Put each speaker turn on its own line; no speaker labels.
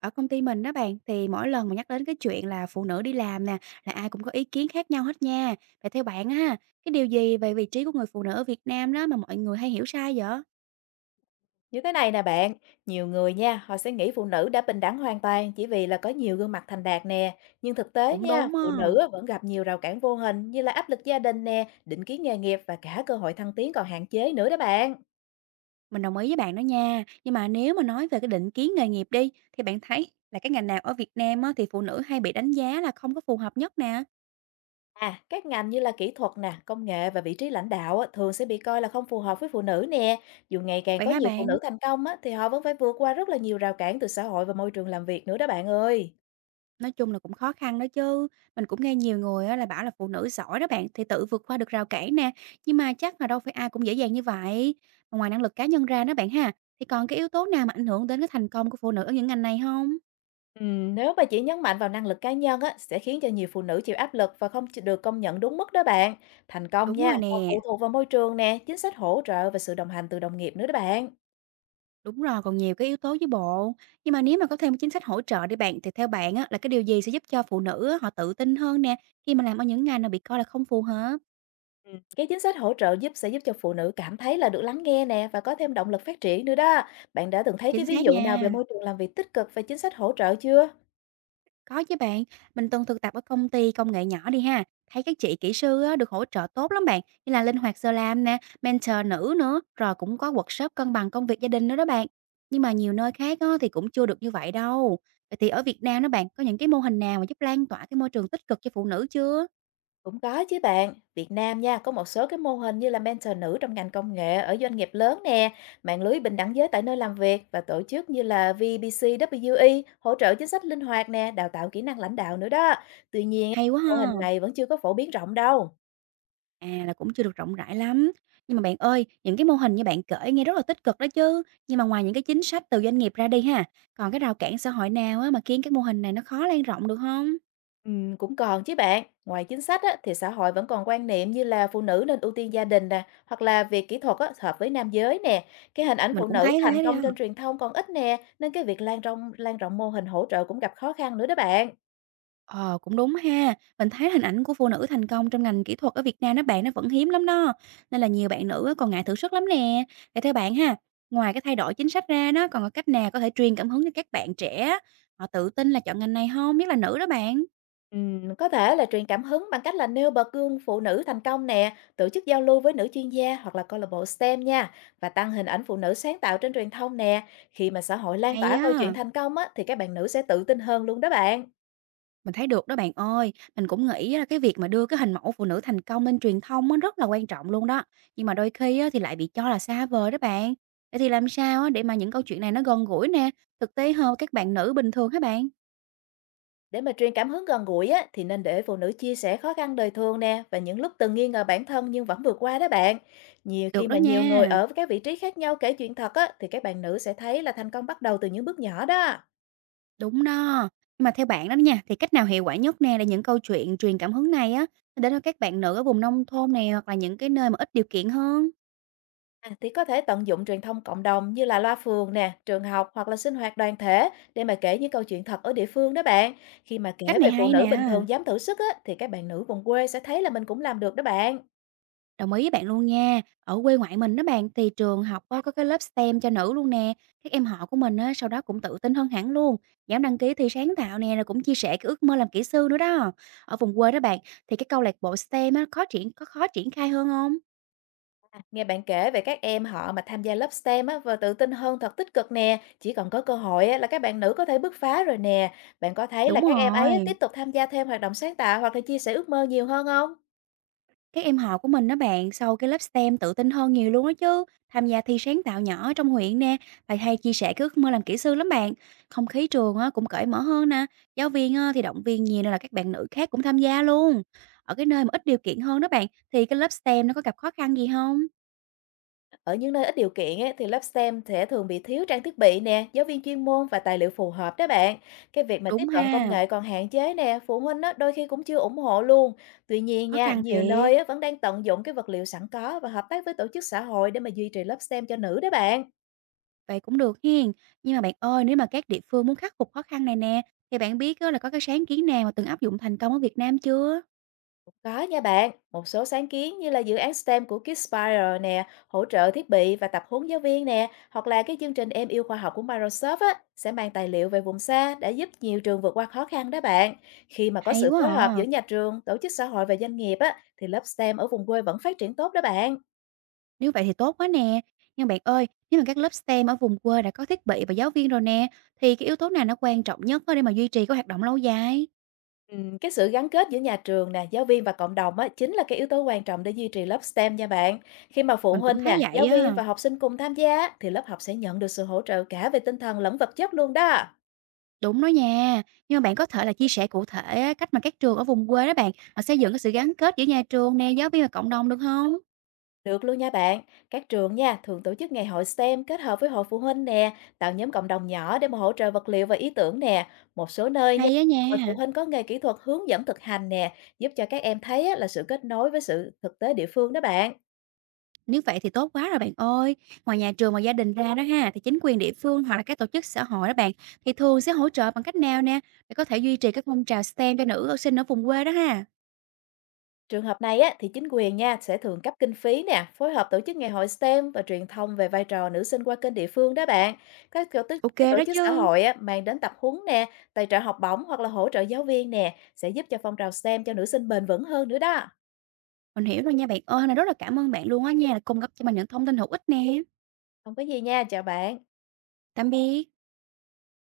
Ở công ty mình đó bạn, thì mỗi lần mà nhắc đến cái chuyện là phụ nữ đi làm nè, là ai cũng có ý kiến khác nhau hết nha. Vậy theo bạn á, cái điều gì về vị trí của người phụ nữ ở Việt Nam đó mà mọi người hay hiểu sai vậy?
Như thế này nè bạn, nhiều người nha, họ sẽ nghĩ phụ nữ đã bình đẳng hoàn toàn chỉ vì là có nhiều gương mặt thành đạt nè. Nhưng thực tế
Cũng
nha,
đúng á.
phụ nữ á, vẫn gặp nhiều rào cản vô hình như là áp lực gia đình nè, định kiến nghề nghiệp và cả cơ hội thăng tiến còn hạn chế nữa đó bạn.
Mình đồng ý với bạn đó nha. Nhưng mà nếu mà nói về cái định kiến nghề nghiệp đi, thì bạn thấy là cái ngành nào ở Việt Nam á, thì phụ nữ hay bị đánh giá là không có phù hợp nhất nè.
À, các ngành như là kỹ thuật nè, công nghệ và vị trí lãnh đạo á, thường sẽ bị coi là không phù hợp với phụ nữ nè. Dù ngày càng
Vậy
có
hả
nhiều phụ
bạn?
nữ thành công á, thì họ vẫn phải vượt qua rất là nhiều rào cản từ xã hội và môi trường làm việc nữa đó bạn ơi.
Nói chung là cũng khó khăn đó chứ, mình cũng nghe nhiều người á là bảo là phụ nữ giỏi đó bạn, thì tự vượt qua được rào cản nè, nhưng mà chắc là đâu phải ai cũng dễ dàng như vậy. Mà ngoài năng lực cá nhân ra đó bạn ha, thì còn cái yếu tố nào mà ảnh hưởng đến cái thành công của phụ nữ ở những ngành này không?
Nếu mà chỉ nhấn mạnh vào năng lực cá nhân á, sẽ khiến cho nhiều phụ nữ chịu áp lực và không được công nhận đúng mức đó bạn. Thành công
Đúng
nha,
rồi
còn phụ
nè,
thuộc vào môi trường nè, chính sách hỗ trợ và sự đồng hành từ đồng nghiệp nữa đó bạn.
đúng rồi, còn nhiều cái yếu tố với bộ. Nhưng mà nếu mà có thêm cái chính sách hỗ trợ đi bạn, thì theo bạn á là cái điều gì sẽ giúp cho phụ nữ á họ tự tin hơn nè, khi mà làm ở những ngành mà bị coi là không phù hợp?
Ừ. Cái chính sách hỗ trợ giúp sẽ giúp cho phụ nữ cảm thấy là được lắng nghe nè và có thêm động lực phát triển nữa đó. Bạn đã từng thấy cái
Chính
ví
xác
dụ nào về
nha.
môi trường làm việc tích cực và chính sách hỗ trợ chưa?
Có chứ bạn, mình từng thực tập ở công ty công nghệ nhỏ đi ha. Thấy các chị kỹ sư á, được hỗ trợ tốt lắm bạn, như là linh hoạt giờ làm nè, mentor nữ nữa, rồi cũng có workshop cân bằng công việc gia đình nữa đó bạn. Nhưng mà nhiều nơi khác á, thì cũng chưa được như vậy đâu. Vậy thì ở Việt Nam đó bạn, có những cái mô hình nào mà giúp lan tỏa cái môi trường tích cực cho phụ nữ chưa?
Cũng có chứ bạn, Việt Nam nha, có một số cái mô hình như là mentor nữ trong ngành công nghệ ở doanh nghiệp lớn nè, mạng lưới bình đẳng giới tại nơi làm việc và tổ chức như là VBCWE hỗ trợ chính sách linh hoạt nè, đào tạo kỹ năng lãnh đạo nữa đó. Tuy nhiên,
Hay quá
mô hình
ha.
này vẫn chưa có phổ biến rộng đâu.
À là cũng chưa được rộng rãi lắm. Nhưng mà bạn ơi, những cái mô hình như bạn kể nghe rất là tích cực đó chứ. Nhưng mà ngoài những cái chính sách từ doanh nghiệp ra đi ha, còn cái rào cản xã hội nào á, mà khiến các mô hình này nó khó lan rộng được không?
Cũng còn chứ bạn, ngoài chính sách á, thì xã hội vẫn còn quan niệm như là phụ nữ nên ưu tiên gia đình nè, hoặc là việc kỹ thuật á, hợp với nam giới nè. Cái hình ảnh
Mình
phụ
cũng
nữ
thấy
thành
thế đi
công
ha.
trên truyền thông còn ít nè, nên cái việc lan rộng mô hình hỗ trợ cũng gặp khó khăn nữa đó bạn.
Ờ, cũng đúng ha. Mình thấy hình ảnh của phụ nữ thành công trong ngành kỹ thuật ở Việt Nam đó bạn, nó vẫn hiếm lắm đó. Nên là nhiều bạn nữ á còn ngại thử sức lắm nè. Vậy theo bạn ha, ngoài cái thay đổi chính sách ra đó, còn có cách nào có thể truyền cảm hứng cho các bạn trẻ, họ tự tin là chọn ngành này không, biết là nữ đó bạn.
Có thể là truyền cảm hứng bằng cách là nêu bật gương phụ nữ thành công nè, tổ chức giao lưu với nữ chuyên gia hoặc là câu lạc bộ STEM nha, và tăng hình ảnh phụ nữ sáng tạo trên truyền thông nè. Khi mà xã hội lan
Hay
tỏa câu chuyện
á.
thành công á, thì các bạn nữ sẽ tự tin hơn luôn đó bạn.
Mình thấy được đó bạn ơi, mình cũng nghĩ là cái việc mà đưa cái hình mẫu phụ nữ thành công lên truyền thông á rất là quan trọng luôn đó. Nhưng mà đôi khi á thì lại bị cho là xa vời đó bạn. Vậy thì làm sao á để mà những câu chuyện này nó gần gũi nè, thực tế hơn các bạn nữ bình thường hả bạn?
Để mà truyền cảm hứng gần gũi á, thì nên để phụ nữ chia sẻ khó khăn đời thường nè và những lúc từng nghi ngờ bản thân nhưng vẫn vượt qua đó bạn. Nhiều khi
Được đó
mà nhiều người
nha,
ở các vị trí khác nhau kể chuyện thật á, thì các bạn nữ sẽ thấy là thành công bắt đầu từ những bước nhỏ đó.
đúng đó. Nhưng mà theo bạn đó nha, thì cách nào hiệu quả nhất nè để những câu chuyện truyền cảm hứng này á đến với các bạn nữ ở vùng nông thôn này hoặc là những cái nơi mà ít điều kiện hơn?
À, thì có thể tận dụng truyền thông cộng đồng như là loa phường nè, trường học hoặc là sinh hoạt đoàn thể để mà kể những câu chuyện thật ở địa phương đó bạn. Khi mà
Cách
kể
này
về phụ
hay
nữ
nè.
bình thường dám thử sức á, thì các bạn nữ vùng quê sẽ thấy là mình cũng làm được đó bạn.
Đồng ý với bạn luôn nha. Ở quê ngoại mình đó bạn thì trường học á, có cái lớp STEM cho nữ luôn nè. Các em họ của mình á, sau đó cũng tự tin hơn hẳn luôn. Dám đăng ký thi sáng tạo nè rồi cũng chia sẻ cái ước mơ làm kỹ sư nữa đó. Ở vùng quê đó bạn thì cái câu lạc bộ STEM á, khó triển có khó triển khai hơn không?
Nghe bạn kể về các em họ mà tham gia lớp STEM á, và tự tin hơn thật tích cực nè. Chỉ cần có cơ hội á, là các bạn nữ có thể bứt phá rồi nè. Bạn có thấy là
Đúng
các em ấy á, tiếp
rồi.
tục tham gia thêm hoạt động sáng tạo hoặc là chia sẻ ước mơ nhiều hơn không?
Các em họ của mình đó bạn, sau cái lớp STEM tự tin hơn nhiều luôn đó chứ. Tham gia thi sáng tạo nhỏ ở trong huyện nè, thầy hay chia sẻ cái ước mơ làm kỹ sư lắm bạn. Không khí trường á, cũng cởi mở hơn nè, giáo viên á, thì động viên nhiều nên là các bạn nữ khác cũng tham gia luôn. Ở cái nơi mà ít điều kiện hơn đó bạn, thì cái lớp STEM nó có gặp khó khăn gì không?
Ở những nơi ít điều kiện ấy, thì lớp STEM sẽ thường bị thiếu trang thiết bị nè, giáo viên chuyên môn và tài liệu phù hợp đó bạn. Cái việc mà tiếp
Đúng
cận công
ha,
nghệ còn hạn chế nè, phụ huynh á, đôi khi cũng chưa ủng hộ luôn. Tuy nhiên
khó
nha,
khăn
nhiều
thiệt,
nơi á, vẫn đang tận dụng cái vật liệu sẵn có và hợp tác với tổ chức xã hội để mà duy trì lớp STEM cho nữ đó bạn.
vậy cũng được hiên. Nhưng mà bạn ơi, nếu mà các địa phương muốn khắc phục khó khăn này nè, thì bạn biết á, là có cái sáng kiến nào mà từng áp dụng thành công ở Việt Nam chưa?
Có nha bạn, một số sáng kiến như là dự án STEM của Kidspire nè, hỗ trợ thiết bị và tập huấn giáo viên nè, hoặc là cái chương trình Em yêu khoa học của Microsoft á, sẽ mang tài liệu về vùng xa đã giúp nhiều trường vượt qua khó khăn đó bạn. Khi mà có
Hay
sự
quá
phối hợp giữa
à.
nhà trường, tổ chức xã hội và doanh nghiệp á, thì lớp STEM ở vùng quê vẫn phát triển tốt đó bạn.
Nếu vậy thì tốt quá nè. Nhưng bạn ơi, nếu mà các lớp STEM ở vùng quê đã có thiết bị và giáo viên rồi nè, thì cái yếu tố nào nó quan trọng nhất á để mà duy trì cái hoạt động lâu dài?
Cái sự gắn kết giữa nhà trường nè, giáo viên và cộng đồng á, chính là cái yếu tố quan trọng để duy trì lớp STEM nha bạn. Khi mà phụ
Mình cũng
huynh
thấy
nè, giáo
vậy
viên
á.
và học sinh cùng tham gia á, thì lớp học sẽ nhận được sự hỗ trợ cả về tinh thần lẫn vật chất luôn đó.
Đúng đó nha. Nhưng mà bạn có thể là chia sẻ cụ thể á, cách mà các trường ở vùng quê đó bạn, họ xây dựng cái sự gắn kết giữa nhà trường nè, giáo viên và cộng đồng được không?
Được luôn nha bạn. Các trường nha thường tổ chức ngày hội STEM kết hợp với hội phụ huynh nè, tạo nhóm cộng đồng nhỏ để mà hỗ trợ vật liệu và ý tưởng nè. Một số nơi nha,
Hay á
hội
nha.
phụ huynh có nghề kỹ thuật hướng dẫn thực hành nè, giúp cho các em thấy á, là sự kết nối với sự thực tế địa phương đó bạn.
Nếu vậy thì tốt quá rồi bạn ơi. Ngoài nhà trường và gia đình ra đó ha, thì chính quyền địa phương hoặc là các tổ chức xã hội đó bạn, thì thường sẽ hỗ trợ bằng cách nào nè để có thể duy trì các phong trào STEM cho nữ học sinh ở vùng quê đó ha?
Trường hợp này á, thì chính quyền nha sẽ thường cấp kinh phí nè, phối hợp tổ chức ngày hội STEM và truyền thông về vai trò nữ sinh qua kênh địa phương đó bạn. Các tổ chức, các
OK
tổ
đó
chức xã
chứ.
hội á, mang đến tập huấn nè, tài trợ học bổng hoặc là hỗ trợ giáo viên nè, sẽ giúp cho phong trào STEM cho nữ sinh bền vững hơn nữa đó.
Mình hiểu rồi nha bạn ơi, hôm nay rất là cảm ơn bạn luôn á nha, là cung cấp cho mình những thông tin hữu ích nè.
Không có gì nha, chào bạn.
Tạm biệt.